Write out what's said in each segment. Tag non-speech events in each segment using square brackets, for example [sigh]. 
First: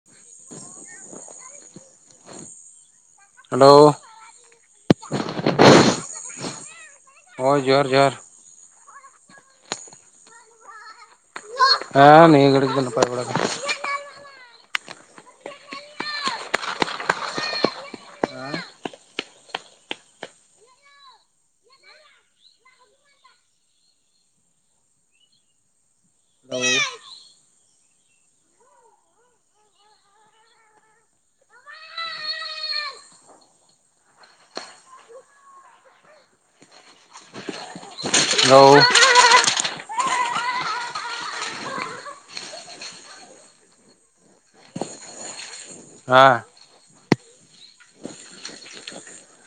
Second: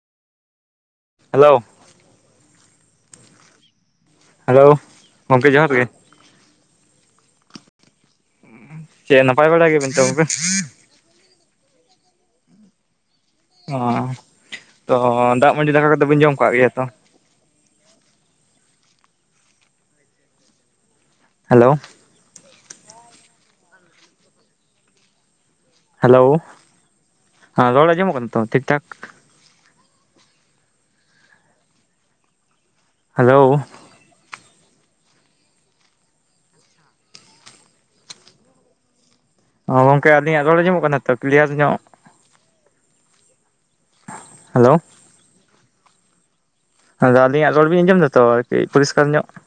[inaudible] Hello hello hello ᱜᱚᱢᱠᱮ ᱡᱚᱦᱟᱨ ᱜᱮ ᱦᱚᱭ ᱡᱚᱦᱟᱨ ᱡᱚᱦᱟᱨ ᱪᱮᱜ ᱱᱟᱯᱟᱭ ᱵᱟᱲᱟ ᱜᱮᱭᱟ ᱰᱮᱱ ᱛᱚ ᱜᱚᱝᱠᱮ? ᱦᱮᱸ ᱱᱤᱭᱟᱹ ᱜᱷᱟᱹᱲᱤᱡ ᱜᱮ ᱫᱚ ᱱᱟᱯᱟᱭ ᱵᱟᱲᱟ ᱜᱮ ᱚᱸ ᱛᱚ ᱫᱟᱜ ᱢᱟᱹᱰᱤ ᱫᱟᱠᱟ ᱠᱟᱛᱮᱫ ᱵᱟᱹᱱ ᱡᱚᱢ ᱠᱟᱜ ᱜᱮᱭᱟ ᱛᱚ? ᱦᱮᱞᱳᱣ ᱦᱮᱞᱳᱣ ᱦᱚᱸ ᱨᱚᱲ ᱟᱹᱱᱡᱚᱢ ᱚ ᱠᱟᱱᱟ ᱛᱚ ᱴᱷᱤᱠ ᱴᱷᱟᱠ? ᱦᱮᱞᱳᱣ ᱦᱮᱞᱳᱣ ᱚ ᱜᱚᱝᱠᱮ ᱟᱹᱞᱤᱧᱟᱜ ᱨᱚᱲ ᱟᱸᱡᱚᱢᱚᱜ ᱠᱟᱱᱟ ᱛᱚ ᱠᱤᱞᱤᱭᱟᱨ ᱧᱚᱜ ᱦᱮᱞᱳᱣ ᱦᱮᱸ ᱟᱫᱚ ᱟᱹᱞᱤᱧᱟᱜ ᱨᱚᱲ ᱵᱤᱱ ᱟᱸᱡᱚᱢ ᱮᱫᱟ ᱛᱚ ᱟᱨᱠᱤ ᱯᱚᱨᱤᱥᱠᱟᱨ ᱧᱚᱜ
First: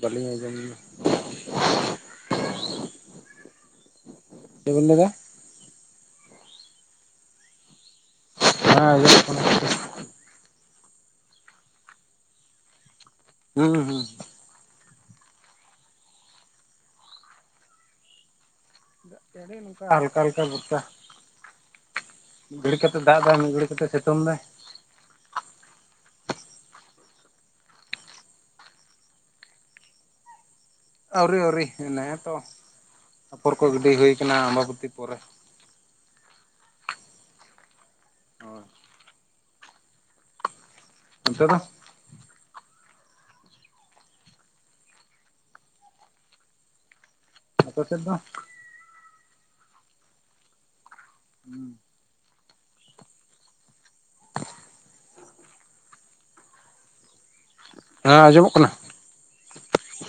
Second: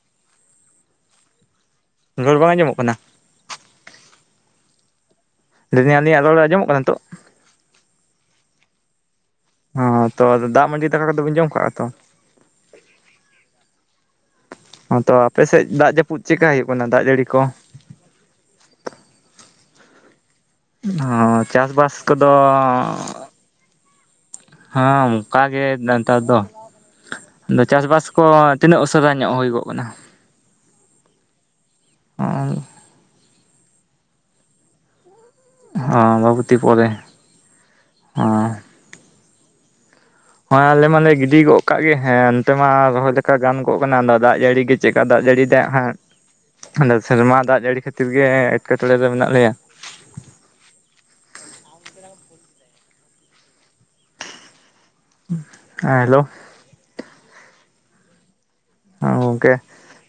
ᱵᱟᱹᱞᱤᱧ ᱟᱡᱚᱢ [inaudible] ᱨᱚᱲ ᱵᱟᱝ ᱟᱸᱡᱚᱢᱚᱜ ᱠᱟᱱᱟ ᱪᱮᱫ ᱵᱤᱱ ᱞᱟᱹᱭ ᱫᱟ ᱞᱟᱹᱭᱫᱟ ᱟᱞᱤᱧ ᱟᱸᱡᱚᱢ ᱠᱟᱱᱟ ᱱᱤᱛᱚᱜ ᱦᱮᱸ ᱡᱚᱢᱚᱜ ᱠᱟᱱᱟ ᱦᱚᱸ ᱛᱚ ᱟᱫᱚ ᱫᱟᱜ ᱢᱟᱰᱤ ᱫᱟᱠᱟ ᱠᱚᱫᱚ ᱵᱤᱱ ᱡᱚᱢ ᱠᱟᱜᱼᱟ ᱛᱚ ᱦᱩᱸ ᱦᱩᱸ ᱦᱚᱸ ᱛᱚ ᱟᱯᱮ ᱥᱮᱫ ᱫᱟᱜ ᱡᱟᱹᱯᱩᱫ ᱪᱮᱫᱠᱟ ᱦᱩᱭᱩᱜ ᱠᱟᱱᱟ ᱫᱟᱜ ᱡᱟᱹᱲᱤ ᱠᱚ ᱚᱱᱮ ᱚᱱᱠᱟ ᱦᱟᱞᱠᱟ ᱦᱟᱞᱠᱟ ᱦᱚᱸ ᱪᱟᱥ ᱵᱟᱥ ᱢᱤᱫ ᱜᱷᱟᱹᱲᱤᱡ ᱠᱟᱛᱮ ᱫᱟᱜ ᱢᱤᱫ ᱜᱷᱟᱹᱲᱤᱡ ᱠᱟᱛᱮ ᱥᱤᱛᱩᱝ ᱫᱟᱭ ᱦᱮᱸ ᱚᱱᱠᱟ ᱜᱮ ᱱᱮᱛᱟᱨ ᱫᱚ ᱟᱫᱚ ᱪᱟᱥᱵᱟᱥ ᱠᱚ ᱛᱤᱱᱟᱹᱜ ᱩᱥᱟᱹᱨᱟ ᱧᱚᱜ ᱦᱩᱭ ᱠᱚᱜ ᱠᱟᱱᱟ ᱟᱹᱣᱨᱤ ᱟᱹᱣᱨᱤ ᱮᱱᱮᱛᱚ ᱟᱯᱷᱚᱨ ᱠᱚ ᱜᱤᱰᱤ ᱦᱩᱭ ᱟᱠᱟᱱᱟ ᱟᱢᱵᱟᱵᱚᱛᱤ ᱯᱚᱨᱮ ᱦᱚᱸ ᱟᱸᱢᱵᱟᱵᱚᱛᱤ ᱯᱚᱨᱮ ᱦᱮ ᱦᱳᱭ ᱦᱚᱸᱜ-ᱚᱭ ᱟᱞᱮ ᱢᱟᱞᱮ ᱜᱤᱰᱤ ᱚᱱᱛᱮ ᱫᱚ ᱜᱚᱫ ᱠᱟᱜ ᱜᱮ ᱦᱮᱸ ᱮᱱ ᱱᱚᱛᱮ ᱢᱟ ᱨᱚᱦᱚᱭ ᱞᱮᱠᱟ ᱜᱟᱱ ᱜᱚᱜ ᱠᱟᱱᱟ ᱟᱫᱚ ᱫᱟᱜ ᱡᱟᱹᱲᱤ ᱜᱮ ᱪᱮᱫᱠᱟ ᱫᱟᱜ ᱡᱟᱹᱲᱤ ᱦᱟᱸᱜ ᱟᱫᱚ ᱥᱮᱨᱢᱟ ᱫᱟᱜ ᱟᱯᱮ ᱡᱟᱹᱲᱤ ᱥᱮᱫ ᱠᱷᱟᱹᱛᱤᱨ ᱫᱚ ᱜᱮ ᱮᱴᱠᱮᱴᱚᱬᱮ ᱨᱮ ᱢᱮᱱᱟᱜ ᱞᱮᱭᱟ ᱦᱮᱸ ᱦᱮᱞᱳᱣ ᱦᱮᱸ ᱟᱸᱡᱚᱢᱚᱜ ᱠᱟᱱᱟ ᱦᱚᱸ ᱜᱚᱝᱠᱮ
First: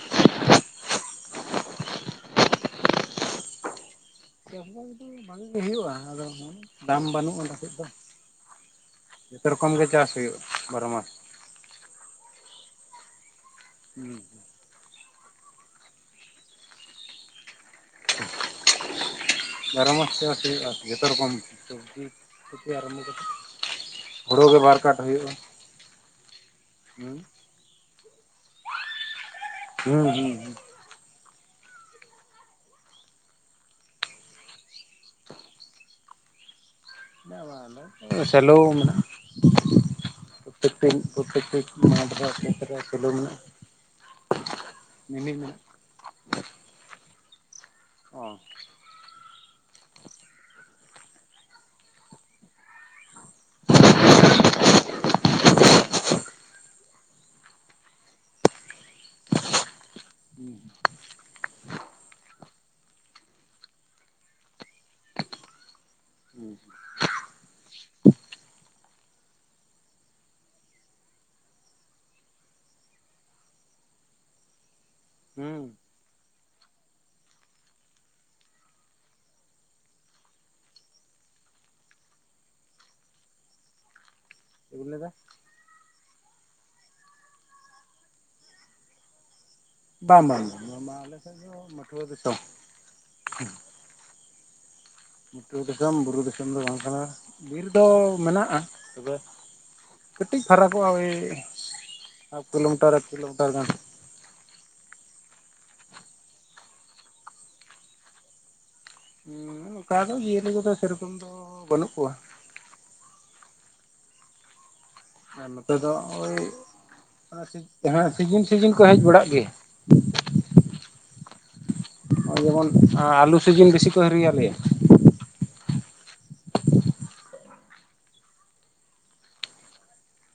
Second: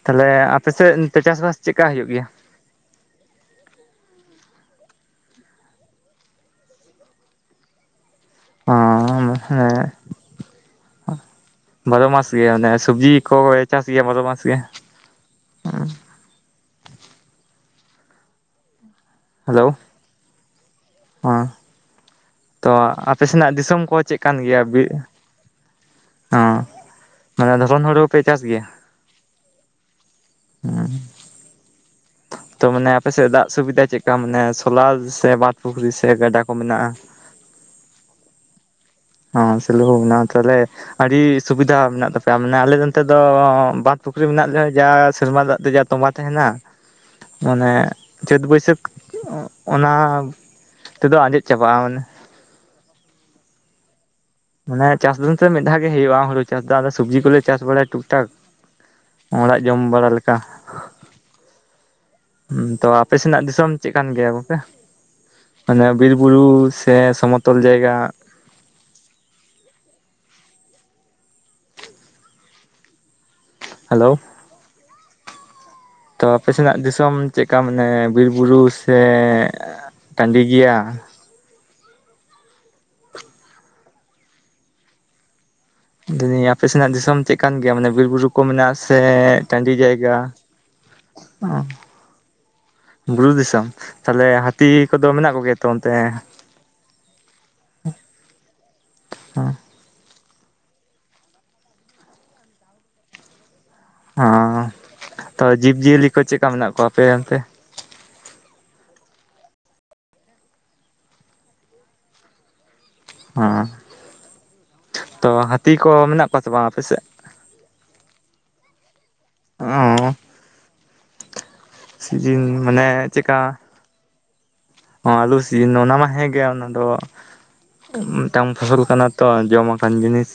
ᱛᱟᱦᱚᱞᱮ ᱟᱯᱮᱥᱮᱫ ᱚᱱᱛᱮ ᱪᱟᱥ ᱵᱟᱥ ᱪᱮᱫᱠᱟ ᱦᱩᱭᱩᱜ ᱜᱮᱭᱟ ᱪᱟᱥ ᱵᱟᱥ ᱫᱚ ᱵᱷᱟᱜᱤ ᱜᱮ ᱦᱩᱭᱩᱜᱼᱟ ᱟᱫᱚ ᱫᱟᱢ ᱵᱟᱹᱱᱩᱜᱼᱟ ᱚᱞᱮ ᱥᱮᱫ ᱫᱚ ᱦᱚᱸ ᱡᱚᱛᱚ ᱨᱚᱠᱚᱢ ᱜᱮ ᱦᱮᱸ ᱪᱟᱥ ᱦᱩᱭᱩᱜᱼᱟ ᱵᱟᱨᱚ ᱢᱟᱥ ᱵᱟᱨᱚ ᱢᱟᱥ ᱜᱮ ᱚᱱᱮ ᱥᱚᱵᱽᱡᱤ ᱠᱚ ᱪᱟᱥ ᱜᱮᱭᱟ ᱦᱩᱸ ᱵᱟᱨᱚ ᱢᱟᱥ ᱜᱮ ᱦᱮᱞᱳ ᱵᱟᱨᱚ ᱢᱟᱥ ᱪᱟᱥ ᱦᱩᱭᱩᱜ ᱡᱚᱛᱚ ᱨᱚᱠᱚᱢ ᱦᱚᱸ ᱥᱚᱵᱽᱡᱤ ᱛᱷᱮᱠᱮ ᱛᱚ ᱟᱨᱟᱢᱵᱚ ᱠᱟᱛᱮ ᱟᱯᱮ ᱥᱮᱱᱟᱜ ᱫᱤᱥᱚᱢ ᱠᱚ ᱪᱮᱫ ᱠᱟᱱ ᱦᱳᱲᱳ ᱜᱮ ᱜᱮᱭᱟ ᱵᱟᱨ ᱠᱟᱴ ᱦᱩᱭᱩᱜᱼᱟ ᱦᱚᱸ ᱦᱩᱸ ᱢᱟᱱᱮ ᱫᱷᱚᱨᱚᱱ ᱦᱩᱲᱩ ᱯᱮ ᱪᱟᱥ ᱜᱮᱭᱟ ᱦᱩᱸ ᱦᱩᱸ ᱦᱩᱸ ᱦᱩᱸ ᱛᱚ ᱢᱟᱱᱮ ᱟᱯᱮᱥᱮᱫ ᱫᱟᱜ ᱥᱩᱵᱤᱫᱟ ᱪᱮᱫᱞᱮᱠᱟ ᱢᱟᱱᱮ ᱥᱳᱞᱟᱨ ᱥᱮ ᱵᱟᱸᱫᱷ ᱯᱩᱠᱷᱨᱤ ᱥᱮ ᱜᱟᱰᱟ ᱠᱚ ᱢᱮᱱᱟᱜᱼᱟ [unintelligible] ᱥᱮᱞᱳ ᱢᱮᱱᱟᱜᱼᱟ ᱦᱚᱸ ᱥᱮᱞᱳ ᱠᱚ ᱢᱮᱱᱟᱜ-ᱟ ᱛᱟᱦᱚᱞᱮ ᱯᱨᱚᱛᱮᱠᱴᱤ ᱟᱹᱰᱤ ᱯᱨᱚᱛᱮᱠᱴᱤ ᱥᱩᱵᱤᱫᱷᱟ ᱢᱮᱱᱟᱜ ᱢᱟᱴᱷ ᱨᱮ ᱛᱟᱯᱮᱭᱟ ᱢᱟᱱᱮ ᱠᱷᱮᱛ ᱟᱞᱮ ᱨᱮ ᱱᱚᱱᱛᱮ ᱥᱮᱞᱚ ᱫᱚ ᱢᱮᱱᱟᱜᱼᱟ ᱵᱟᱸᱫᱽ ᱯᱩᱠᱷᱨᱤ ᱢᱮᱱᱟᱜ ᱞᱮᱭᱟ ᱡᱟ ᱢᱤᱱᱤ ᱥᱮᱨᱢᱟ ᱫᱟᱜ ᱢᱮᱱᱟᱜᱼᱟ ᱛᱮ ᱡᱟ ᱛᱚᱸᱵᱟ ᱛᱟᱦᱮᱱᱟ ᱢᱟᱱᱮ ᱚ ᱪᱟᱹᱛ ᱵᱟᱹᱭᱥᱟᱹᱠᱷ ᱚᱱᱟ ᱛᱮᱫᱚ ᱟᱸᱡᱮᱫ ᱪᱟᱵᱟᱜᱼᱟ ᱢᱟᱱᱮ ᱢᱟᱱᱮ ᱪᱟᱥ ᱫᱚ ᱱᱚᱛᱮ ᱢᱤᱫᱷᱟᱣ ᱜᱮ ᱦᱩᱭᱩᱜᱳᱼᱟ ᱦᱩᱲᱩ ᱪᱟᱥ ᱫᱚ ᱟᱫᱚ ᱥᱚᱵᱽᱡᱤ ᱠᱚᱞᱮ ᱪᱟᱥ ᱵᱟᱲᱟᱭᱟ ᱴᱩᱠ ᱴᱟᱠ ᱚᱲᱟᱜ ᱡᱚᱢ ᱵᱟᱲᱟ ᱞᱮᱠᱟ ᱦᱩᱸ ᱦᱮ ᱛᱚ ᱟᱯᱮ ᱥᱮᱱᱟᱜ ᱫᱤᱥᱚᱢ ᱪᱮᱫ ᱠᱟᱱ ᱜᱮᱭᱟ ᱠᱚᱜᱠᱮ ᱢᱟᱱᱮ ᱵᱤᱨ ᱵᱩᱨᱩ ᱦᱩᱸ ᱥᱮ ᱥᱚᱢᱚᱛᱚᱞ ᱡᱟᱭᱜᱟ ᱦᱮᱞᱳ [unintelligible] ᱛᱚ ᱟᱯᱮ ᱥᱮᱱᱟᱜ ᱫᱤᱥᱚᱢ ᱪᱮᱫᱠᱟ ᱢᱟᱱᱮ ᱵᱤᱨ ᱵᱩᱨᱩ ᱥᱮ ᱴᱟᱺᱰᱤ ᱜᱮᱭᱟ ᱪᱮᱫ ᱵᱤᱱ ᱞᱟᱹᱭ ᱫᱟ [unintelligible] ᱟᱯᱮ ᱥᱮᱱᱟᱜ ᱫᱤᱥᱚᱢ ᱪᱮᱫ ᱠᱟᱱ ᱜᱮᱭᱟ ᱢᱟᱱᱮ ᱵᱤᱨ ᱵᱩᱨᱩ ᱠᱚ ᱢᱮᱱᱟᱜᱼᱟ ᱥᱮ ᱴᱟᱺᱰᱤ ᱡᱟᱭᱜᱟ ᱵᱟᱝ ᱵᱟᱝ ᱵᱟᱝ ᱵᱟᱝ ᱟᱞᱮ ᱥᱮᱫ ᱫᱚ ᱢᱟᱹᱴᱷᱩᱣᱟᱹ ᱫᱤᱥᱚᱢ ᱵᱩᱨᱩ ᱫᱤᱥᱚᱢ ᱛᱟᱞᱮ ᱦᱟ ᱛᱤᱠ ᱠᱚ ᱫᱚ ᱢᱮᱱ [unintelligible] ᱫᱤᱥᱚᱢ ᱵᱩᱨᱩ ᱫᱤᱥᱚᱢ ᱫᱚ ᱵᱟᱝ ᱠᱟᱱᱟ ᱵᱤᱨ ᱫᱚ ᱢᱮᱱᱟᱜᱼᱟ ᱛᱚᱵᱮ ᱦᱚᱸ ᱠᱟᱹᱴᱤᱡ ᱯᱷᱟᱨᱟᱠᱚᱜᱼᱟ ᱳᱭ ᱦᱟᱯᱷ ᱠᱤᱞᱳᱢᱤᱴᱟᱨ ᱮᱠ ᱠᱤᱞᱳᱢᱤᱴᱟᱨ ᱜᱟᱱ ᱦᱚ ᱛᱚ ᱡᱤᱵᱽ ᱡᱤᱭᱟᱹᱞᱤ ᱠᱚ ᱪᱮᱠᱟ ᱢᱮᱱᱟᱜ ᱠᱚᱣᱟ ᱟᱯᱮ ᱚᱱᱛᱮ ᱦᱩᱸ ᱚᱱᱠᱟ ᱫᱚ ᱡᱤᱭᱟᱹᱞᱤ ᱠᱚᱫᱚ ᱥᱮ ᱨᱚᱠᱚᱢ ᱫᱚ ᱵᱟᱹᱱᱩᱜ ᱠᱚᱣᱟ ᱦᱮᱸ ᱛᱚ ᱦᱟᱹᱛᱤ ᱠᱚ ᱢᱮᱱᱟᱜ ᱠᱚᱣᱟ ᱥᱮ ᱵᱟᱝ ᱟᱯᱮ ᱥᱮᱫ ᱦᱮᱸ ᱥᱤᱡᱤᱱ ᱥᱤᱡᱤᱱ ᱠᱚ ᱦᱮᱡ ᱵᱟᱲᱟᱜ ᱜᱮ ᱚ ᱦᱚᱭ ᱥᱤᱡᱤᱱ ᱡᱮᱢᱚᱱ ᱢᱟᱱᱮ ᱟᱞᱩ ᱥᱤᱡᱤᱱ ᱵᱮᱥᱤ ᱠᱚ ᱦᱤᱨᱤ ᱟᱞᱮᱭᱟ ᱚ ᱟᱞᱩ ᱥᱤᱡᱤᱱ ᱚᱱᱟ ᱢᱟ ᱦᱮᱸ ᱜᱮ ᱟᱱᱟ ᱫᱚ ᱢᱮᱫᱴᱟᱝ ᱯᱷᱚᱥᱚᱞ ᱠᱟᱱᱟ ᱛᱚ ᱡᱚᱢ ᱟᱠᱟᱱ ᱡᱤᱱᱤᱥ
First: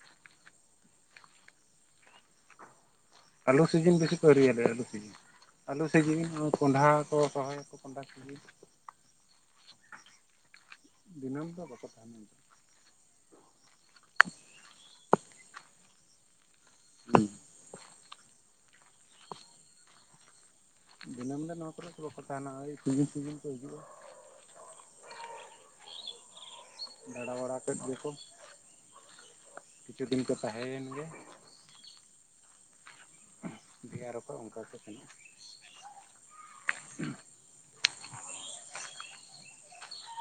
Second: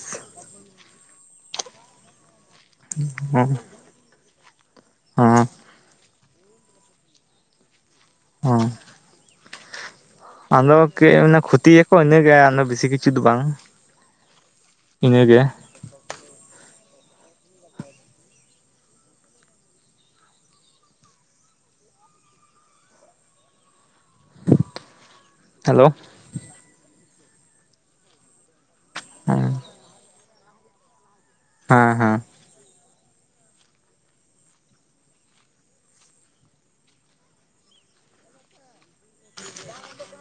[inaudible] ᱦᱮᱸ ᱟᱹᱞᱩ ᱥᱤᱡᱤᱱ ᱵᱮᱥᱤ ᱠᱚ ᱦᱤᱨᱤ ᱟᱞᱮᱭᱟ ᱟᱹᱞᱩ ᱥᱤᱡᱤᱱ ᱟᱞᱩ ᱥᱤᱡᱤᱱ ᱠᱚᱸᱰᱷᱟ ᱠᱚ ᱨᱚᱦᱚᱭ ᱚ ᱟᱫᱚ [unintelligible] ᱫᱤᱱᱟᱹᱢ ᱫᱚ ᱠᱷᱚᱛᱤ ᱵᱟᱠᱚ ᱭᱟᱠᱚ ᱛᱟᱦᱮᱱᱟ ᱤᱱᱟᱹᱜᱮ ᱵᱮᱥᱤ ᱠᱤᱪ ᱩᱪᱤᱛ ᱵᱟᱝ ᱤᱱᱟᱹ ᱜᱮ [inaudible] ᱫᱤᱱᱟᱹᱢ ᱫᱚ ᱱᱚᱣᱟ ᱠᱚᱨᱮᱜ ᱫᱚ ᱵᱟᱠᱚ ᱛᱟᱦᱮᱱᱟ ᱳᱭ ᱥᱤᱡᱤᱱ ᱥᱤᱡᱤᱱ ᱠᱚ ᱦᱤᱡᱩᱜᱼᱟ ᱦᱮᱞᱳ ᱫᱟᱬᱟ ᱵᱟᱲᱟ ᱠᱮᱫ ᱜᱮ ᱠᱚ ᱦᱮᱸ ᱠᱤᱪᱷᱩ ᱫᱤᱱ ᱠᱚ ᱛᱟᱦᱮᱸᱭᱮᱱ ᱜᱮ ᱦᱮᱸ ᱦᱮᱸ ᱫᱤᱭᱮ ᱟᱨᱚ ᱠᱚ ᱚᱱᱠᱟ ᱠᱚ ᱥᱮᱱᱚᱜ-ᱟ [inaudible]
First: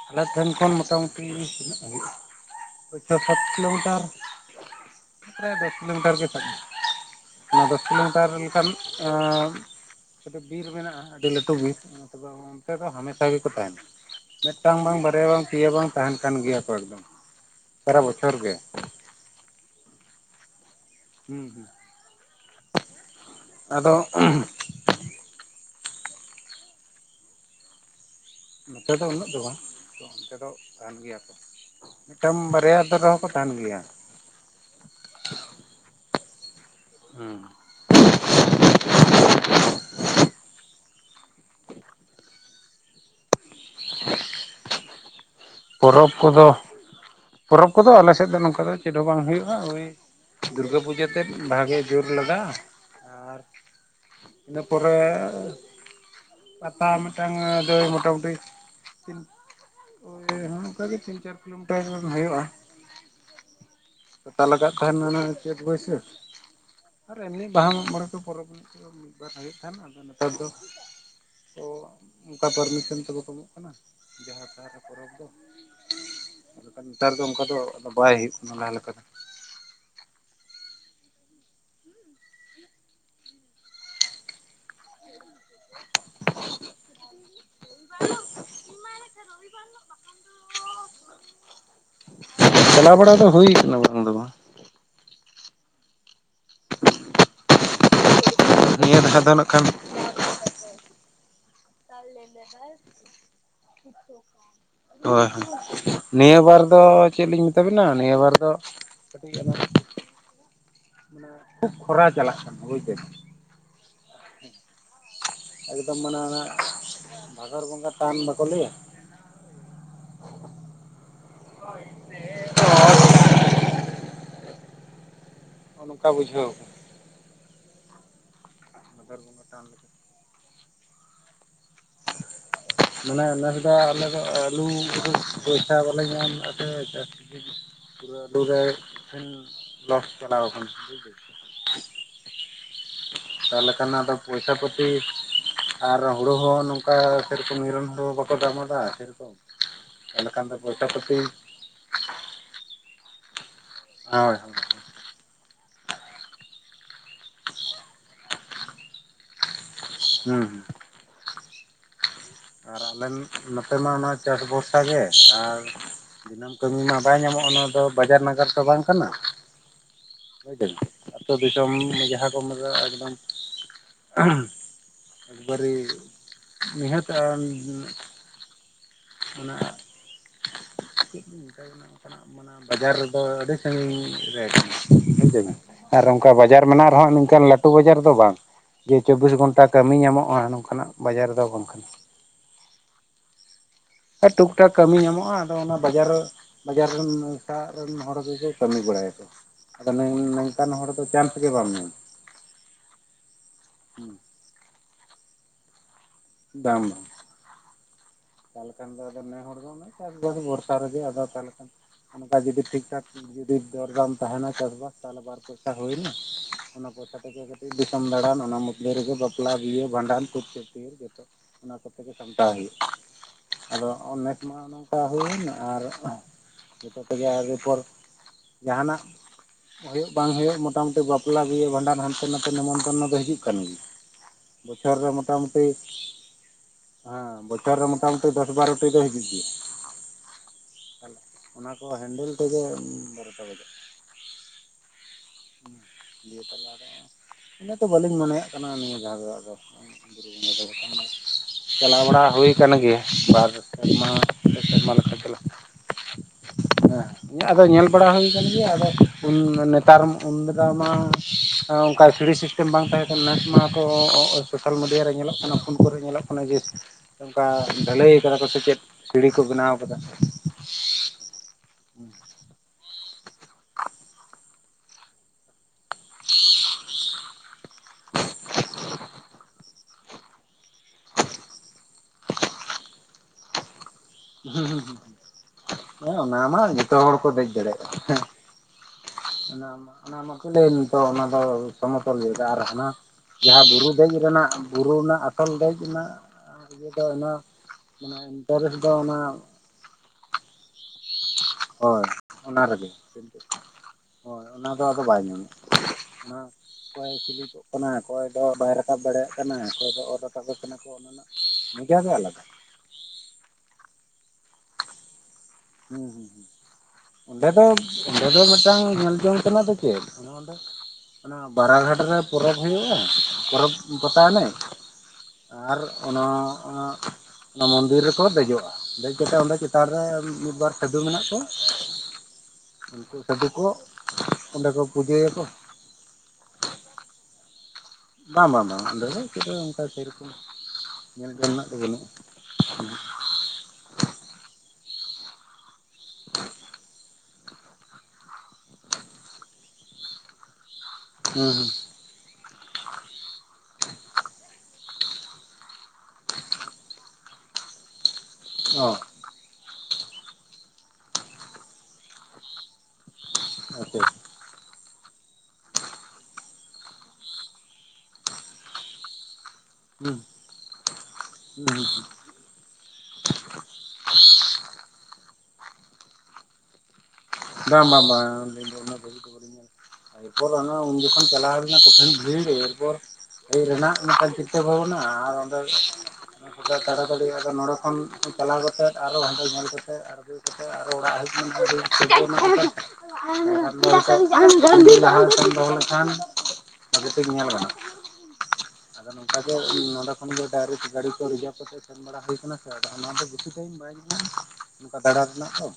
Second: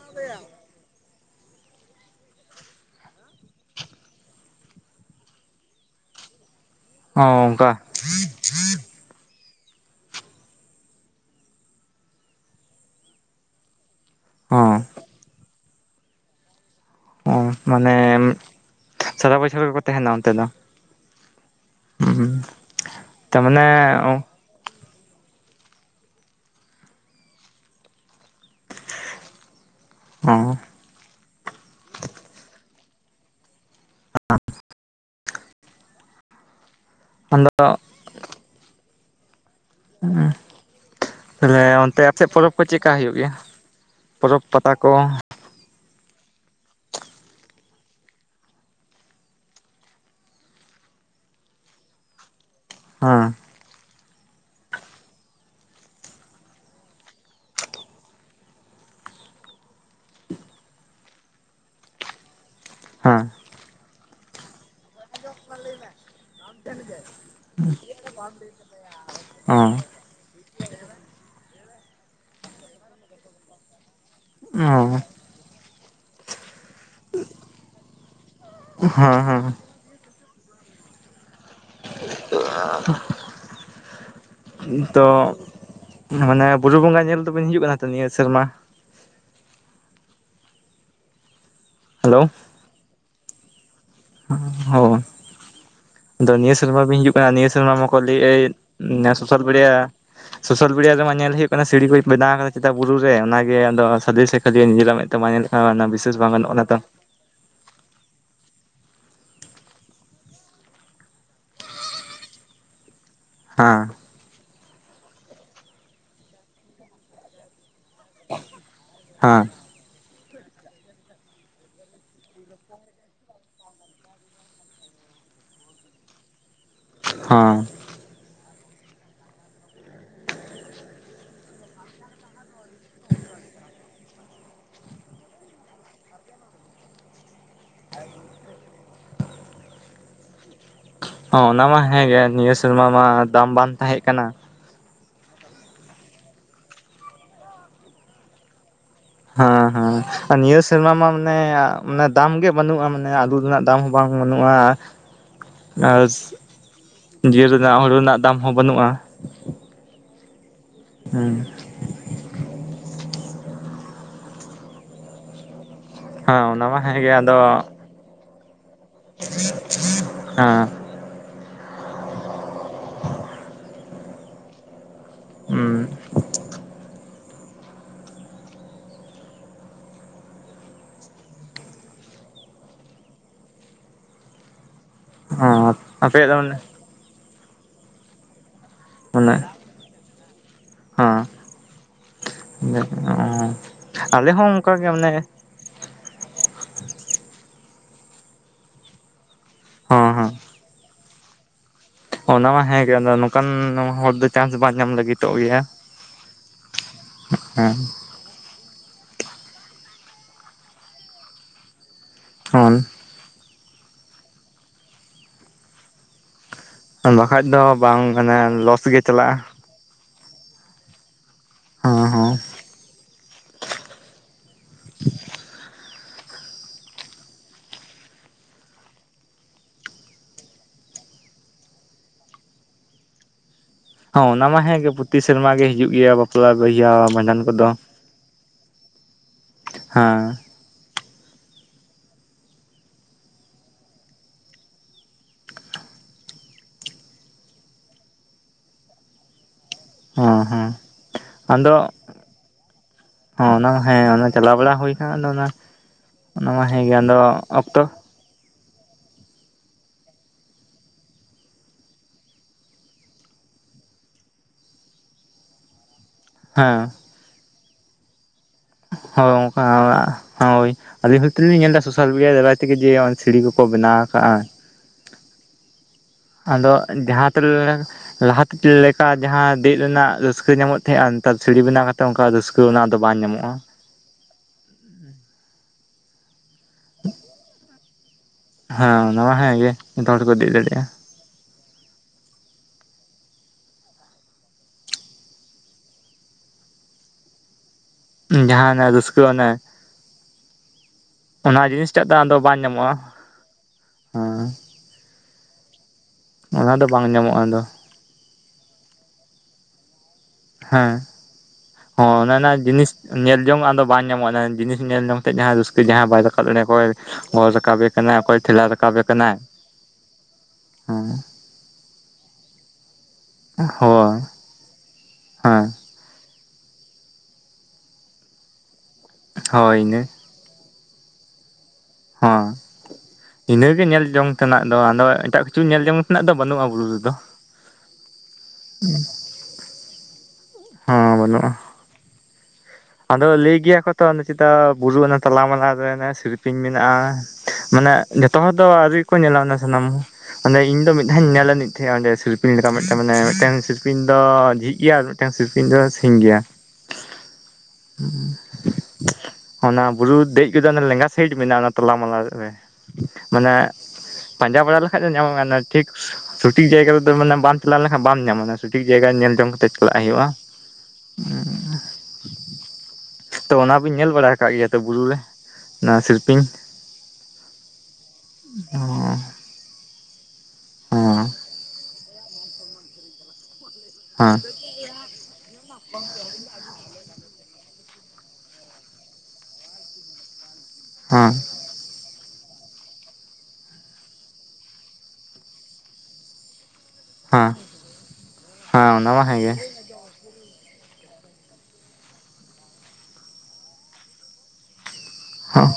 ᱟᱞᱮ ᱥᱮᱱ ᱠᱷᱚᱱ ᱢᱚᱴᱟᱢᱩᱴᱤ ᱛᱤᱱᱟᱹᱜ [unintelligible] [unintelligible] ᱥᱟᱛ ᱠᱤᱞᱳᱢᱤᱴᱟᱨ ᱯᱨᱟᱭ ᱫᱚᱥ ᱠᱤᱞᱳᱢᱤᱴᱟᱨ ᱜᱮ ᱥᱟᱵ ᱢᱮ ᱚ ᱚᱱᱟ ᱫᱚᱥ ᱚᱱᱠᱟ ᱠᱤᱞᱳᱢᱤᱴᱟᱨ ᱞᱮᱠᱟᱱ [unintelligible] ᱢᱮᱴᱮᱱ ᱵᱤᱨ ᱢᱮᱱᱟᱜᱼᱟ ᱟᱹᱰᱤ ᱞᱟᱹᱴᱩ ᱵᱤᱨ ᱛᱚᱵᱮ ᱚᱱᱛᱮ ᱫᱚ ᱦᱟᱢᱮᱥᱟ ᱜᱮᱠᱚ ᱛᱟᱦᱮᱱᱟ ᱢᱤᱫᱴᱟᱝ ᱚ ᱵᱟᱝ ᱵᱟᱨᱭᱟ ᱵᱟᱝ ᱯᱤᱭᱳ ᱵᱟᱝ ᱛᱟᱦᱮᱱ ᱠᱟᱱ ᱜᱮᱭᱟ ᱠᱚ ᱮᱠᱫᱚᱢ ᱚ ᱢᱟᱱᱮ ᱥᱟᱨᱟ ᱵᱚᱪᱷᱚᱨ ᱜᱮ ᱥᱟᱨᱟ ᱵᱚᱪᱷᱚᱨ ᱜᱮᱠᱚ ᱛᱟᱦᱮᱱᱟ ᱚᱱᱛᱮ ᱫᱚ ᱦᱩᱸ ᱦᱩᱸ [unintelligible] ᱛᱟ ᱢᱟᱱᱮ ᱟᱫᱚ ᱱᱚᱛᱮ ᱫᱚ ᱩᱱᱟᱹᱜ ᱫᱚ ᱵᱟᱝ ᱛᱚ ᱚᱱᱛᱮ ᱫᱚ ᱛᱟᱦᱮᱱ ᱜᱮᱭᱟ ᱠᱚ ᱢᱤᱫᱴᱟᱝ ᱵᱟᱨᱭᱟ ᱫᱟᱨᱟ ᱦᱚᱸ ᱠᱚ ᱛᱟᱦᱮᱱ ᱜᱮᱭᱟ [inaudible] ᱦᱩᱸ [unintelligible] ᱦᱩᱸ ᱛᱟᱞᱦᱮ ᱚᱱᱛᱮ ᱟᱥᱮᱫ ᱯᱚᱨᱚᱵᱽ ᱠᱚ ᱪᱮᱫᱠᱟ ᱦᱩᱭᱩᱜ ᱜᱮᱭᱟ ᱯᱚᱨᱚᱵᱽ ᱯᱟᱛᱟ ᱠᱚ ᱯᱚᱨᱚᱵᱽ ᱠᱚᱫᱚ ᱯᱚᱨᱚᱵᱽ ᱠᱚᱫᱚ ᱟᱞᱮ ᱥᱮᱫ ᱫᱚ ᱱᱚᱝᱠᱟ ᱫᱚ ᱪᱮᱫ ᱦᱚᱸ ᱵᱟᱝ ᱦᱩᱭᱩᱜᱼᱟ ᱳᱭ ᱫᱩᱨᱜᱟᱹ ᱯᱩᱡᱟᱹ ᱛᱮᱫ ᱵᱷᱟᱜᱮ ᱡᱳᱨ ᱞᱟᱜᱟᱜᱼᱟ ᱟᱨ [unintelligible] ᱤᱱᱟᱹ ᱯᱚᱨᱮ ᱯᱟᱛᱟ ᱢᱮᱴᱟᱝ ᱫᱟᱹᱭ ᱢᱚᱴᱟ ᱢᱩᱴᱤ ᱚᱱᱠᱟ ᱜᱮ ᱛᱤᱱ ᱪᱟᱨ ᱠᱤᱞᱳᱢᱤᱴᱟᱨ ᱦᱩᱭᱩᱜᱼᱟ ᱾ ᱦᱮᱸ ᱾ ᱪᱟᱛᱟ ᱞᱟᱜᱟᱜ ᱠᱷᱟᱱ ᱚᱱᱟ ᱪᱟᱹᱛ ᱵᱟᱹᱭᱥᱟᱹᱠ ᱟᱨ ᱮᱢᱱᱤ ᱵᱟᱦᱟ ᱢᱟᱜ ᱢᱚᱬᱮ ᱠᱚ ᱯᱚᱨᱚᱵᱽ ᱢᱤᱫ ᱵᱟᱨ ᱦᱩᱭᱩᱜ ᱠᱷᱟᱱ ᱚ ᱟᱫᱚ ᱱᱮᱛᱟᱨ ᱫᱚ ᱚᱱᱠᱟ ᱯᱟᱨᱢᱤᱥᱚᱱ ᱛᱚ ᱵᱟᱠᱚ ᱮᱢᱚᱜ ᱠᱟᱱᱟ ᱡᱟᱦᱟ ᱛᱟᱷᱟ ᱾ ᱚ ᱨᱮ ᱫᱚ ᱟᱫᱚ ᱠᱷᱟᱱ ᱱᱮᱛᱟᱨ ᱫᱚ ᱚᱱᱠᱟ ᱫᱚ ᱵᱟᱭ ᱦᱩᱭᱩᱜ ᱠᱟᱱᱟ ᱞᱟᱦᱟ ᱞᱮᱠᱟ ᱫᱚ ᱾ ᱦᱮᱸ ᱦᱮᱸ ᱾ ᱛᱚ ᱢᱟᱱᱮ ᱵᱩᱨᱩ ᱵᱚᱸᱜᱟ ᱧᱮᱞ ᱫᱚᱵᱤᱱ ᱦᱤᱡᱩᱜ ᱠᱟᱱᱟ ᱛᱚ ᱱᱤᱭᱟᱹ ᱥᱮᱨᱢᱟ? [unintelligible] ᱦᱮᱞᱳ ᱪᱟᱞᱟᱣ ᱵᱟᱲᱟ ᱫᱚ ᱦᱩᱭ ᱱᱟᱱᱟ ᱵᱟᱝ ᱫᱚ ᱵᱟᱝ ᱾ ᱦᱚᱸ, ᱟᱫᱚ ᱱᱤᱭᱟᱹ ᱥᱮᱨᱢᱟ ᱵᱤᱱ ᱦᱤᱡᱩᱜ ᱠᱟᱱᱟ ᱱᱤᱭᱟᱹ ᱥᱮᱨᱢᱟ ᱢᱟ ᱠᱚ ᱞᱟᱹᱭ ᱮᱫ ᱱᱤᱭᱟᱹ ᱫᱷᱟᱣ ᱫᱚ ᱥᱳᱥᱟᱞ ᱱᱟᱜ ᱠᱷᱟᱱ ᱢᱤᱰᱤᱭᱟ ᱥᱳᱥᱟᱞ ᱢᱤᱰᱤᱭᱟ ᱨᱮᱢᱟ ᱧᱮᱞ ᱦᱩᱭᱩᱜ ᱠᱟᱱᱟ ᱥᱤᱲᱤ ᱠᱚ ᱵᱮᱱᱟᱣ ᱠᱟᱫᱟ ᱪᱮᱛᱟᱜ ᱵᱩᱨᱩ ᱨᱮ ᱚᱱᱟᱜᱮ ᱟᱫᱚ ᱥᱟ ᱠᱷᱟᱹᱞᱤ ᱱᱤᱡᱮᱨᱟᱜ ᱢᱮᱫ ᱛᱮ ᱦᱳᱭ ᱵᱟᱝ ᱧᱮᱞ ᱦᱳᱭ ᱞᱮᱠᱷᱟᱱ ᱵᱟᱝ ᱱᱤᱭᱟᱹ ᱜᱟᱱᱚᱜ ᱵᱟᱨ ᱠᱟᱱᱟ ᱛᱚ ᱫᱚ ᱾ ᱪᱮᱫ ᱞᱤᱧ ᱢᱮᱛᱟᱵᱤᱱᱟ ᱱᱤᱭᱟᱹ ᱵᱟᱨ ᱫᱚ ᱠᱟᱹᱴᱤᱡ ᱟᱨᱦᱚ ᱢᱟᱱᱮ ᱠᱷᱩᱵ ᱠᱷᱚᱨᱟ ᱪᱟᱞᱟᱜ ᱠᱟᱱᱟ ᱵᱩᱡ ᱫᱟᱵᱤᱱ ᱾ ᱦᱮᱸ ᱾ ᱮᱠᱫᱚᱢ ᱢᱟᱱᱮ ᱚᱱᱟ ᱵᱟᱜᱚᱨ ᱵᱚᱸᱜᱟ ᱴᱟᱱ ᱵᱟᱠᱚ ᱞᱟᱹᱭᱟ? [unintelligible] ᱱᱚᱜ-ᱚ ᱱᱚᱝᱠᱟ ᱵᱩᱡᱷᱟᱹᱣ ᱦᱟ ᱾ [inaudible] ᱢᱟᱱᱮ ᱱᱮᱥ ᱫᱚ ᱟᱞᱮ ᱫᱚ ᱟᱹᱞᱩ ᱠᱚᱫᱚ ᱯᱚᱭᱥᱟ ᱵᱟᱞᱮ ᱧᱟᱢ ᱮᱫᱟ ᱡᱟᱹᱥᱛᱤ ᱯᱩᱨᱟ. ᱟᱹᱞᱩ ᱨᱮ ᱢᱤᱫ ᱴᱟᱝ ᱞᱚᱥ ᱪᱟᱞᱟᱣ ᱟᱠᱟᱱᱟ᱾ ᱚᱱᱟ ᱢᱟ ᱦᱮᱸᱜᱮ ᱱᱤᱭᱟᱹ ᱥᱮᱨᱢᱟ ᱢᱟ ᱫᱟᱢ ᱵᱟᱝ ᱛᱟᱦᱮᱸ ᱠᱟᱱᱟ᱾ ᱴᱷᱤᱠ ᱟᱨ ᱦᱩᱲᱩ ᱦᱚᱸ ᱱᱚᱝᱠᱟ ᱥᱮᱨᱚᱠᱚᱢ ᱱᱤᱨᱚᱱ ᱦᱩᱲᱩ ᱵᱟᱠᱚ ᱫᱟᱢ ᱟᱫᱟ ᱥᱮᱨᱚᱠᱚᱢ ᱦᱮᱸ ᱛᱟᱦᱚᱞᱮ ᱦᱮᱸ ᱠᱷᱟᱱ ᱫᱚ ᱱᱤᱭᱟᱹ ᱯᱚᱭᱥᱟ ᱥᱮᱨᱢᱟ ᱢᱟ ᱯᱟᱹᱛᱤ ᱢᱟᱱᱮ ᱫᱟᱢ ᱜᱮ ᱵᱟᱹᱱᱩᱜᱼᱟ ᱢᱟᱱᱮ ᱟᱞᱩ ᱨᱮᱱᱟᱜ ᱫᱟᱢ ᱦᱚᱸ ᱵᱟᱝ ᱦᱳᱭ ᱦᱳᱭ ᱵᱟᱹᱱᱩᱜᱼᱟ ᱦᱩᱸ ᱟᱨ ᱡᱤᱞ ᱨᱮᱱᱟᱜ ᱦᱩᱲᱩ ᱨᱮᱱᱟᱜ ᱫᱟᱢ ᱦᱚᱸ ᱵᱟᱹᱱᱩᱜᱼᱟ ᱾ ᱦᱩᱸ ᱦᱩᱸ ᱦᱩᱸ ᱟᱨ ᱟᱞᱮ ᱱᱚᱛᱮ ᱢᱟ ᱚᱱᱟ ᱪᱟᱥ ᱵᱷᱚᱨᱥᱟ ᱜᱮ ᱟᱨ ᱦᱮᱸ ᱫᱤᱱᱟᱹᱢ ᱚᱱᱟ ᱠᱟᱹᱢᱤ ᱢᱟ ᱦᱮᱸᱜᱮ ᱵᱟᱭ ᱟᱫᱚ ᱧᱟᱢᱚᱜᱼᱟ ᱚᱱᱟ ᱫᱚ ᱵᱟᱡᱟᱨ ᱱᱟᱜᱟᱨ ᱫᱚ ᱵᱟᱝ ᱠᱟᱱᱟ ᱵᱩᱡ ᱦᱮᱸ ᱫᱟᱵᱤᱱ ᱛᱚ ᱟᱹᱛᱳ ᱫᱤᱥᱚᱢ ᱡᱟᱦᱟᱸ ᱠᱚ ᱢᱮᱛᱟᱜ -ᱟ ᱮᱠᱫᱚᱢ [unintelligible] ᱮᱠᱵᱟᱨᱮ ᱱᱤᱦᱟᱹᱛ ᱟᱱ ᱚᱱᱟ, ᱪᱮᱫ ᱞᱤᱧ ᱢᱮᱛᱟ ᱵᱤᱱᱟ? ᱚᱱᱠᱟᱱᱟᱜ ᱢᱟᱱᱮ ᱵᱟᱡᱟᱨ ᱨᱮᱫᱚ ᱟᱹᱰᱤ ᱥᱟᱺᱜᱤᱧ ᱨᱮ ᱦᱮᱸ [unintelligible] ᱟᱨ ᱟᱯᱮᱭᱟᱜ ᱚᱱᱠᱟ ᱫᱚ ᱵᱟᱡᱟᱨ ᱢᱮᱱᱟᱜ ᱨᱮᱦᱚᱸ ᱱᱚᱝᱠᱟᱱ ᱞᱟᱹᱴᱩ ᱵᱟᱡᱟᱨ ᱫᱚ ᱵᱟᱝ ᱾ ᱡᱮ ᱪᱚᱵᱽᱵᱤᱥ ᱢᱟᱱᱮ ᱜᱷᱚᱱᱴᱟ ᱠᱟᱹᱢᱤ ᱧᱟᱢᱚᱜᱼᱟ ᱱᱚᱝᱠᱟᱱᱟᱜ ᱦᱮᱸ ᱵᱟᱡᱟᱨ ᱫᱚ ᱵᱟᱝ ᱠᱟᱱᱟ᱾ [unintelligible] ᱴᱩᱠ ᱦᱚᱸ ᱴᱟᱠ ᱚᱱᱠᱟ ᱜᱮ ᱠᱟᱹᱢᱤ ᱢᱟᱱᱮ ᱧᱟᱢᱚᱜᱼᱟ ᱟᱫᱚ ᱚᱱᱟ ᱵᱟᱡᱟᱨ, ᱵᱟᱡᱟᱨ ᱨᱮᱱ ᱮᱴᱟᱜ ᱨᱮᱱ ᱦᱚᱲ ᱜᱮᱠᱚ ᱠᱟᱹᱢᱤ ᱵᱟᱲᱟᱭᱟ ᱠᱚ᱾ ᱟᱫᱚ ᱦᱮᱸ ᱱᱚᱝ ᱦᱮᱸ ᱱᱚᱝᱠᱟᱱ ᱦᱚᱲ ᱫᱚ ᱪᱟᱱᱥ ᱜᱮ ᱵᱟᱢ ᱧᱟᱢᱟ ᱚᱱᱟ ᱢᱟ ᱦᱮᱸ ᱜᱮ ᱱᱚᱝᱠᱟᱱ ᱦᱚᱲ ᱫᱚ ᱪᱟᱱᱥ ᱵᱟᱝ ᱧᱟᱢ ᱞᱟᱹᱜᱤᱫᱚᱜ ᱜᱮᱭᱟ᱾ ᱵᱟᱝ ᱵᱟᱝ ᱾ ᱦᱮᱸ ᱾ ᱛᱟᱦᱚᱞᱮ ᱠᱷᱟᱱ ᱫᱚ ᱟᱫᱚ ᱱᱮ ᱦᱚᱲ ᱫᱚ ᱪᱟᱥᱵᱟᱥ ᱵᱷᱚᱨᱥᱟ ᱨᱮᱜᱮ ᱟᱫᱚ ᱛᱟᱦᱚᱞᱮ ᱠᱷᱟᱱ ᱚᱱᱠᱟ ᱡᱩᱫᱤ ᱦᱮᱸ ᱴᱷᱤᱠᱴᱷᱟᱠ ᱡᱩᱫᱤ ᱫᱚᱨᱫᱟᱢ ᱛᱟᱦᱮᱱᱟ ᱪᱟᱥᱵᱟᱥ ᱛᱟᱦᱚᱞᱮ ᱵᱟᱨ ᱯᱚᱭᱥᱟ ᱦᱩᱭᱱᱟ ᱚᱱᱟ ᱯᱚᱭᱥᱟ ᱛᱮᱜᱮ ᱵᱟᱠᱷᱟᱡ ᱫᱚ ᱠᱟᱹᱴᱤᱡ ᱫᱤᱥᱚᱢ ᱵᱟᱝ ᱫᱟᱬᱟᱱ ᱚᱱᱟ ᱢᱟᱱᱮ ᱞᱚᱥ ᱢᱚᱫᱽᱫᱷᱮ ᱜᱮ ᱨᱮᱜᱮ ᱪᱟᱞᱟᱜᱼᱟ ᱵᱟᱯᱞᱟ ᱵᱤᱭᱟᱹ ᱵᱷᱟᱸᱰᱟᱱ ᱠᱷᱩᱫ ᱪᱟᱹᱴᱭᱟᱹᱨ ᱡᱚᱛᱚ ᱚᱱᱟ ᱦᱮᱸ ᱠᱚᱛᱮᱜᱮ ᱦᱮᱸ ᱥᱟᱢᱴᱟᱣ ᱦᱩᱭᱩᱜᱼᱟ ᱟᱫᱚ ᱚᱱᱮᱛᱢᱟ ᱱᱚᱝᱠᱟ ᱦᱩᱭᱮᱱ ᱟᱨ ᱡᱚᱛᱚ ᱠᱚᱜᱮ ᱮᱨᱯᱚᱨ ᱡᱟᱦᱟᱸᱱᱟᱜ ᱦᱩᱭᱩᱜᱳᱜ ᱵᱟᱝ ᱦᱳᱭᱳᱜ ᱢᱚᱴᱟᱢᱩᱴᱤ ᱵᱟᱯᱞᱟ ᱵᱤᱭᱟᱹ ᱵᱷᱟᱸᱰᱟᱱ ᱦᱟᱱᱛᱮ ᱱᱟᱛᱮ ᱱᱮᱢᱚᱱᱛᱚᱱᱱᱚ ᱫᱚ ᱦᱤᱡᱩᱜ ᱠᱟᱱ ᱜᱮᱭᱟ᱾ ᱦᱚᱸ ᱚᱱᱟ ᱢᱟ ᱦᱮᱸᱜᱮ ᱵᱚᱪᱷᱚᱨ ᱨᱮ ᱯᱚᱛᱤ ᱥᱮᱨᱢᱟ ᱜᱮ ᱢᱚᱴᱟᱢᱩᱴᱤ ᱦᱤᱡᱩᱜ ᱜᱮᱭᱟ ᱵᱟᱯᱞᱟ ᱵᱚᱭᱦᱟ ᱵᱷᱟᱸᱰᱟᱱ ᱠᱚᱫᱚ᱾ ᱢᱚᱴᱟᱢᱚᱴᱤ ᱫᱚᱥ ᱵᱟᱨᱚᱴᱤ ᱫᱚ ᱦᱤᱡᱩᱜ ᱜᱮᱭᱟ᱾ ᱦᱮᱸ ᱛᱟ [inaudible] ᱚᱱᱟ ᱠᱚ ᱦᱮᱱᱰᱮᱞ ᱛᱮᱜᱮ ᱵᱚᱨᱚᱴᱟ ᱵᱟᱡᱟᱜ ᱫᱤᱭᱮ ᱛᱟᱞᱟᱨᱮ ᱤᱱᱟᱹ ᱛᱚ ᱵᱟᱹᱞᱤᱧ ᱢᱚᱱᱮᱭᱟᱜ ᱠᱟᱱᱟ ᱱᱤᱭᱟᱹ ᱫᱷᱟᱣ ᱫᱚ ᱟᱫᱚ᱾ ᱵᱩᱨᱩ ᱦᱮᱸ ᱵᱚᱝᱜᱟ ᱫᱚ ᱦᱮᱸ ᱵᱟᱠᱷᱟᱱ ᱟᱫᱚ ᱪᱟᱞᱟᱣ ᱵᱟᱲᱟ ᱦᱩᱭ ᱟᱠᱟᱱ ᱜᱮᱭᱟ᱾ ᱵᱟᱨ ᱦᱚᱸ ᱚᱱᱟ ᱥᱮᱨᱢᱟ ᱦᱮᱸ ᱚᱱᱟ ᱯᱮ ᱪᱟᱞᱟᱣ ᱵᱟᱲᱟ ᱥᱮᱨᱢᱟ ᱦᱩᱭ ᱞᱮᱠᱟ ᱠᱟᱱᱟ ᱟᱫᱚ ᱪᱟᱞᱟᱜ ᱚᱱᱟ ᱚᱱᱟ ᱢᱟ ᱜᱮ ᱟᱫᱚ ᱦᱮᱸ ᱟᱫᱚ ᱚᱠᱛᱚ ᱧᱮᱞ ᱵᱟᱲᱟ ᱦᱩᱭ ᱟᱠᱟᱱ ᱜᱮᱭᱟ ᱟᱫᱚ ᱩᱱ ᱱᱮᱛᱟᱨ ᱩᱱ ᱵᱮᱟᱜ [unintelligible] ᱢᱟ ᱚᱱᱠᱟ ᱥᱤᱲᱤ ᱥᱤᱥᱴᱮᱢ ᱵᱟᱝ ᱛᱟᱦᱮᱸ ᱠᱟᱱᱟ ᱱᱮᱥ ᱢᱟᱠᱚ ᱥᱳᱥᱟᱞ ᱢᱤᱰᱤᱭᱟ ᱨᱮ ᱧᱮᱞᱚᱜ ᱠᱟᱱᱟ ᱯᱷᱳᱱ ᱠᱚᱨᱮ ᱧᱮᱞᱚᱜ ᱠᱟᱱᱟ ᱡᱮ ᱦᱮᱸ ᱚᱱᱠᱟ ᱰᱷᱟᱹᱞᱟᱹᱭ ᱠᱟᱫᱟ ᱠᱚ ᱥᱮ ᱪᱮᱫ? ᱥᱤᱲᱤ ᱦᱚᱭ ᱠᱚ ᱚᱱᱠᱟ ᱵᱮᱱᱟᱣ ᱠᱟᱫᱟ ᱦᱳᱭ ᱟᱹᱞᱤᱧ ᱦᱚᱭᱛᱚ ᱞᱤᱧ ᱧᱮᱞ ᱮᱫᱟ ᱥᱳᱥᱟᱞ ᱢᱤᱰᱤᱭᱟ ᱫᱟᱨᱟᱭ ᱛᱮᱜᱮ ᱡᱮ ᱥᱤᱲᱤ ᱠᱚᱠᱚ ᱵᱮᱱᱟᱣ ᱟᱠᱟᱜᱼᱟ᱾ ᱟᱫᱚ ᱡᱟᱦᱟᱸ ᱛᱱᱟ [unintelligible] ᱞᱟᱦᱟ ᱛᱮ ᱞᱮᱠᱟ ᱡᱟᱦᱟᱸ ᱫᱮᱡ ᱨᱮᱱᱟᱜ ᱨᱟᱹᱥᱠᱟᱹ ᱧᱟᱢᱚᱜ ᱛᱟᱦᱮᱸᱜᱼᱟ ᱱᱮᱛᱟᱨ ᱥᱟᱹᱲᱤ ᱵᱮᱱᱟᱣ ᱠᱟᱛᱮᱮᱫ ᱚᱱᱠᱟ ᱨᱟᱹᱥᱠᱟᱹ ᱛᱚ ᱚᱱᱟ ᱫᱚ ᱵᱟᱝ ᱧᱟᱢᱚᱜᱼᱟ᱾ ᱦᱸ ᱦᱮᱸ ᱚᱱᱟ ᱢᱟ ᱡᱚᱛᱚ ᱦᱚᱲ ᱠᱚ ᱫᱮᱡ ᱫᱟᱲᱮᱭᱟᱜᱼᱟᱱ᱾ ᱦᱮᱸ ᱢᱟ ᱦᱮᱸ ᱚᱱᱟ ᱜᱮ ᱡᱚᱛᱚ ᱚᱱᱟ ᱦᱚᱲ ᱢᱟ ᱜᱮᱠᱚ ᱠᱚ ᱫᱮᱡ ᱞᱟᱹᱭ ᱫᱟᱲᱮᱭᱟᱜᱼᱟ ᱱᱤᱛᱚᱜ ᱚᱱᱟ ᱫᱚ ᱥᱚᱢᱚᱛᱚᱞ ᱡᱟᱭᱜᱟ ᱟᱨ ᱦᱟᱱᱟ ᱡᱟᱦᱟᱸ ᱵᱩᱨᱩ ᱫᱮᱡ ᱨᱮᱱᱟᱜ ᱵᱩᱨᱩ ᱨᱮᱱᱟᱜ ᱟᱴᱚᱞ ᱫᱮᱡ ᱨᱮᱱᱟᱜ ᱤᱭᱟᱹ ᱫᱚ ᱟᱭᱢᱟ ᱢᱟᱱᱮ ᱤᱱᱴᱟᱨᱮᱥ ᱨᱩᱥᱠᱟᱹᱱᱟ ᱦᱳᱭ ᱚᱱᱟ ᱨᱮᱜᱮ ᱧᱟᱢᱚᱜᱼᱟ ᱠᱤᱱᱛᱩ ᱦᱳᱭ ᱦᱮᱸ ᱚᱱᱟ᱾ ᱟᱫᱚ ᱵᱟᱭ ᱧᱟᱢ ᱚᱱᱟ ᱫᱚ ᱵᱟᱝ ᱚᱭ ᱧᱟᱢᱚᱜᱼᱟ ᱥᱞᱤᱯ‌ ᱟᱫᱚ ᱚᱜ ᱠᱟᱱᱟᱭ ᱚᱠᱚᱭ ᱫᱚ ᱵᱟᱭ ᱨᱟᱠᱟᱵ ᱫᱟᱲᱮᱭᱟᱜ ᱠᱟᱱᱟ ᱚᱠᱚᱭ ᱫᱚ ᱚᱨ ᱨᱟᱠᱟᱵ ᱮ ᱠᱟᱱᱟ ᱠᱚ ᱦᱮᱸ ᱚᱱᱟ ᱨᱮᱱᱟᱜ ᱢᱚᱡᱟ ᱜᱮ ᱦᱚᱸ ᱚᱱᱟ ᱟᱞᱟᱫᱟ᱾ ᱨᱮᱱᱟᱜ ᱡᱤᱱᱤᱥ ᱧᱮᱞ ᱡᱚᱝ ᱟᱫᱚ ᱵᱟᱝ ᱧᱟᱢᱚᱜᱼᱟ ᱡᱤᱱᱤᱥ ᱧᱮᱞ ᱡᱚᱝ ᱛᱮ ᱡᱟᱦᱟᱸ ᱨᱟᱹᱥᱠᱟᱹ᱾ ᱦᱩᱸ ᱡᱟᱦᱟᱸᱭ ᱵᱟᱭ ᱦᱩᱸ ᱨᱟᱠᱟᱵ ᱦᱩᱸ ᱫᱟᱲᱮ ᱚᱠᱚᱭ ᱚᱸᱰᱮ ᱜᱚᱦᱚᱲ ᱫᱚ ᱨᱟᱠᱟᱵ ᱮ ᱠᱟᱱᱟ ᱚᱸᱰᱮ ᱚᱠᱚᱭ ᱫᱚ ᱴᱷᱮᱞᱟᱣ ᱢᱤᱫᱴᱟᱝ ᱨᱟᱠᱟᱵᱮ ᱧᱮᱞ ᱠᱟᱱᱟᱭ᱾ ᱡᱚᱝ ᱛᱮᱱᱟᱜ ᱫᱚ ᱪᱮᱫ ᱚᱱᱮ ᱚᱸᱰᱮ ᱦᱮᱸ ᱚᱱᱟ ᱵᱟᱨᱟᱜᱷᱟᱴ ᱨᱮ ᱯᱚᱨᱚᱵᱽ ᱦᱩᱭᱩᱜᱼᱟ ᱯᱚᱨᱚᱵᱽ ᱦᱳᱭ ᱯᱟᱛᱟ ᱮᱱᱮᱡ ᱦᱮᱸ ᱟᱨ ᱚᱱᱟ ᱚᱱᱟ ᱚᱱᱟ ᱢᱚᱱᱫᱤᱨ ᱨᱮᱠᱚ ᱫᱮᱡᱚᱜᱼᱟ᱾ ᱫᱮᱡ ᱠᱟᱛᱮ ᱚᱸᱰᱮ ᱦᱳᱭ ᱪᱮᱛᱟᱱ ᱨᱮ ᱢᱤᱫ ᱵᱟᱨ ᱥᱟᱫᱷᱩ ᱢᱮᱱᱟᱜ ᱠᱚᱣᱟ᱾ ᱦ ᱩᱱᱠᱩ ᱥᱟᱹᱫᱷᱩ ᱠᱚ ᱤᱱᱟᱹᱜᱮ ᱧᱮᱞ ᱡᱚᱝ ᱛᱮᱱᱟᱜ ᱚᱸᱰᱮ ᱫᱚ ᱠᱚ ᱟᱫᱚ ᱯᱩᱡᱟᱹᱭᱟᱠᱚ ᱮᱴᱟᱜ ᱠᱤᱪᱷᱩ ᱧᱮᱞ ᱡᱚᱝ ᱩᱱᱟᱜ ᱫᱚ ᱵᱟᱹᱱᱩᱜᱼᱟ ᱵᱩᱨᱩ ᱨᱮᱫᱚ᱾ ᱵᱟᱝ ᱵᱟᱝ ᱵᱟᱝ ᱚᱸᱰᱮ ᱫᱚ ᱪᱮᱫ ᱫᱚ ᱚᱱᱠᱟ ᱥᱮᱨᱚᱠᱚᱢ ᱦᱚᱸ ᱧᱮᱞ ᱡᱚᱝ ᱵᱟᱹᱱᱩᱜᱼᱟ ᱨᱮᱱᱟᱜ ᱫᱚ ᱵᱟᱹᱱᱩᱜᱼᱟ ᱦᱮᱸ ᱟᱫᱚ ᱞᱟᱹᱭ ᱜᱮᱭᱟ ᱠᱚᱛᱚ ᱪᱮᱛᱟ ᱵᱩᱨᱩ ᱛᱟᱞᱟ ᱢᱟᱞᱟ ᱨᱮ ᱥᱤᱞᱯᱤᱧ ᱢᱮᱱᱟᱜᱼᱟ᱾ ᱢᱟᱱᱮ ᱡᱚᱛᱚ ᱦᱚᱲ ᱫᱚ ᱟᱹᱣᱨᱤᱠᱚ ᱧᱮᱞᱟ ᱚᱱᱟ ᱥᱟᱱᱟᱢ ᱢᱟᱱᱮ ᱤᱧ ᱫᱚ ᱢᱤᱫ ᱫᱷᱟᱣ ᱤᱧ ᱧᱮᱞ ᱦᱩᱸ ᱟᱹᱱᱤ ᱛᱟᱦᱮᱸᱜ ᱚᱸᱰᱮ ᱯᱤᱱ ᱞᱮᱠᱟ ᱢᱤᱫᱴᱟᱝ ᱢᱮᱱᱟᱭᱟ ᱢᱤᱫᱴᱟᱝ ᱥᱤᱞᱯᱤᱧ ᱫᱚ ᱡᱷᱤᱡ ᱜᱮᱭᱟ ᱟᱨ ᱢᱤᱫᱴᱟᱹᱝ ᱥᱤᱞᱯᱤᱧ ᱫᱚ ᱥᱤᱧ ᱜᱮᱭᱟ᱾ ᱦᱩᱸ ᱚ ᱚᱱᱟ ᱵᱩᱨᱩ ᱫᱮᱡ ᱜᱚᱫᱚᱜ ᱚᱱᱟ ᱞᱮᱸᱜᱟ ᱥᱟᱭᱤᱰ ᱢᱮᱱᱟᱜᱼᱟ ᱚᱱᱟ ᱛᱚᱞᱟ ᱢᱟᱞᱟ ᱨᱮ ᱢᱟᱱᱮ ᱟᱪᱪᱷᱟ ᱯᱟᱸᱡᱟ ᱵᱟᱲᱟ ᱞᱮᱠᱷᱟᱡ ᱫᱚ ᱧᱟᱢᱚᱜ -ᱟ ᱚᱱᱮ ᱴᱷᱤᱠ᱾ ᱥᱚᱴᱷᱤᱠ ᱡᱟᱭᱜᱟ ᱨᱮᱫᱚ ᱢᱟᱱᱮ ᱵᱟᱢ ᱪᱟᱞᱟᱣ ᱞᱮᱱᱠᱷᱟᱱ ᱵᱟᱢ ᱧᱟᱢᱟ ᱚᱱᱟ ᱥᱚᱴᱷᱤᱠ ᱡᱟᱭᱜᱟ ᱧᱮᱞ ᱡᱚᱝ ᱠᱟᱛᱮ ᱠᱟᱛᱮᱫ ᱪᱟᱞᱟᱜ ᱦᱩᱸ ᱦᱩᱭᱩᱜᱼᱟ [inaudible] ᱦᱩᱸ ᱦᱩᱸ ᱛᱚ ᱚᱱᱟ ᱵᱤᱱ ᱧᱮᱞ ᱵᱟᱲᱟ ᱟᱠᱟᱫ ᱜᱮᱭᱟ ᱛᱚ ᱵᱩᱨᱩ ᱨᱮ ᱚᱱᱟ ᱥᱤᱞᱯᱤᱧ? ᱵᱟᱝ ᱵᱟᱝ ᱵᱟᱝᱻ ᱦᱚᱸ ᱮᱨᱯᱚᱨ ᱚᱱᱟ ᱩᱱ ᱡᱚᱠᱷᱚᱱ ᱦᱚᱸ ᱪᱟᱞᱟᱣ ᱞᱮᱱᱟ ᱠᱩᱴᱷᱤᱱ ᱵᱷᱤᱲ ᱮᱨᱯᱚᱨ ᱦᱮᱡ ᱨᱮᱱᱟᱜ ᱢᱤᱫᱴᱟᱝ ᱦᱚᱸ ᱪᱤᱛᱟᱹᱨ [inaudible] ᱟᱨ ᱚᱸᱰᱮ ᱱᱠᱩᱫᱚ ᱛᱟᱲᱟᱛᱟᱲᱤ ᱟᱫᱚ ᱱᱚᱰᱮ ᱠᱷᱚᱱ ᱪᱟᱞᱟᱣ ᱠᱟᱛᱮ ᱟᱨᱚ ᱦᱟᱸᱰᱮ ᱧᱮᱞ ᱠᱟᱛᱮ ᱟᱨ ᱟᱫᱚ ᱟᱨᱚ ᱚᱲᱟᱜ ᱦᱮᱡ ᱞᱟᱦᱟᱢ [inaudible] ᱫᱚᱦᱚ ᱞᱮᱠᱷᱟᱱ [inaudible] ᱵᱷᱟᱜᱮ ᱴᱮᱧ ᱧᱮᱞ ᱦᱚᱸ ᱠᱟᱫᱟ ᱦᱚᱸ ᱟᱫᱚ ᱚᱱᱟ ᱢᱟ ᱱᱚᱝᱠᱟ ᱦᱮᱸ ᱫᱚ ᱜᱮ ᱱᱚᱰᱮ ᱠᱷᱚᱱ ᱜᱮ ᱰᱟᱭᱨᱮᱠᱴ ᱜᱟᱹᱰᱤ ᱠᱚ ᱨᱤᱡᱟᱵ ᱠᱟᱛᱮ ᱥᱮᱱ ᱵᱟᱲᱟ ᱦᱩᱭ ᱠᱟᱱᱟ ᱛᱚ ᱟᱫᱚ ᱚᱱᱚᱣᱟ ᱫᱚ ᱵᱤᱥᱤ ᱛᱮᱧ ᱵᱟᱧᱱᱟᱜ ᱚᱱᱠᱟ ᱫᱟᱬᱟ ᱨᱮᱱᱟᱜ ᱛᱚ᱾ ᱦᱚᱸ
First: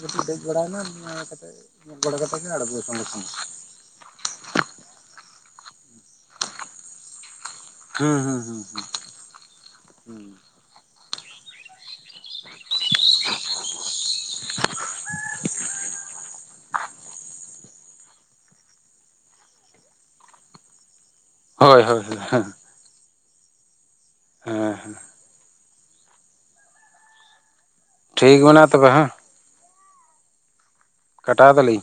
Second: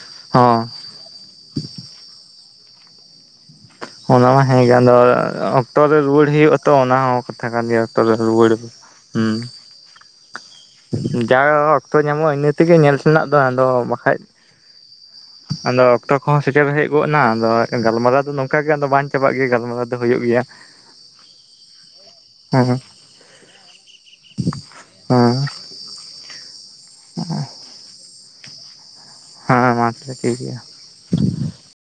ᱠᱟᱹᱴᱤᱡ ᱫᱮᱡ ᱦᱚᱸ ᱵᱟᱲᱟᱭᱮᱱᱟ ᱱᱤᱭᱟᱹ ᱠᱟᱛᱮᱟᱹᱜ ᱜᱚᱲᱚ ᱠᱟᱛᱮ ᱜᱮᱧ ᱟᱬᱜᱚ ᱱᱚᱜ-ᱚ᱾ ᱚᱱᱟ ᱢᱟ ᱦᱮᱸ ᱜᱮ ᱟᱫᱚ ᱚᱠᱛᱚ ᱨᱮ ᱨᱩᱣᱟᱹᱲ ᱦᱳᱭᱼᱟ ᱛᱚ ᱚᱱᱟ ᱦᱚᱸ᱾ ᱠᱟᱛᱷᱟ ᱠᱟᱱ ᱜᱮᱭᱟ ᱱᱤᱛᱚᱜ ᱫᱚ ᱦᱩᱸ ᱦᱩᱸ ᱨᱩᱣᱟᱹᱲ ᱦᱩᱸ ᱦᱩᱸ ᱦᱩᱸ ᱡᱟ ᱚᱠᱛᱚ ᱧᱟᱢᱚᱜᱼᱟ ᱤᱱᱟᱹ ᱛᱮᱜᱮ ᱧᱮᱞ ᱥᱮᱱᱟᱜ ᱫᱚ ᱟᱫᱚ ᱵᱟᱠᱷᱟᱡ ᱟᱫᱚ ᱚᱠᱛᱚ ᱠᱚᱦᱚᱸ ᱥᱮᱴᱮᱨ ᱦᱮᱡ ᱮᱱᱟ ᱟᱫᱚ ᱜᱟᱞᱢᱟᱨᱟᱣ ᱫᱚ ᱱᱚᱝᱠᱟ ᱜᱮ ᱵᱟᱝ ᱪᱟᱵᱟᱜ ᱜᱮᱭᱟ ᱜᱟᱞᱢᱟᱨᱟᱣ ᱫᱚ ᱦᱩᱭᱩᱜ ᱜᱮᱭᱟ᱾ ᱦᱳᱭ ᱦᱳᱭ ᱦᱮᱸ ᱦᱮᱸ ᱦᱮᱸ ᱦᱮᱸ ᱦ [inaudible] ᱴᱷᱤᱠ ᱢᱮᱱᱟᱜᱼᱟ ᱛᱚᱵᱮ ᱦᱮᱸ ᱦᱮᱸ ᱢᱟ ᱛᱟᱦᱚᱞᱮ ᱴᱷᱤᱠ ᱜᱮᱭᱟ᱾ ᱠᱟᱴᱟᱣ ᱮᱫᱟᱞᱤᱧ,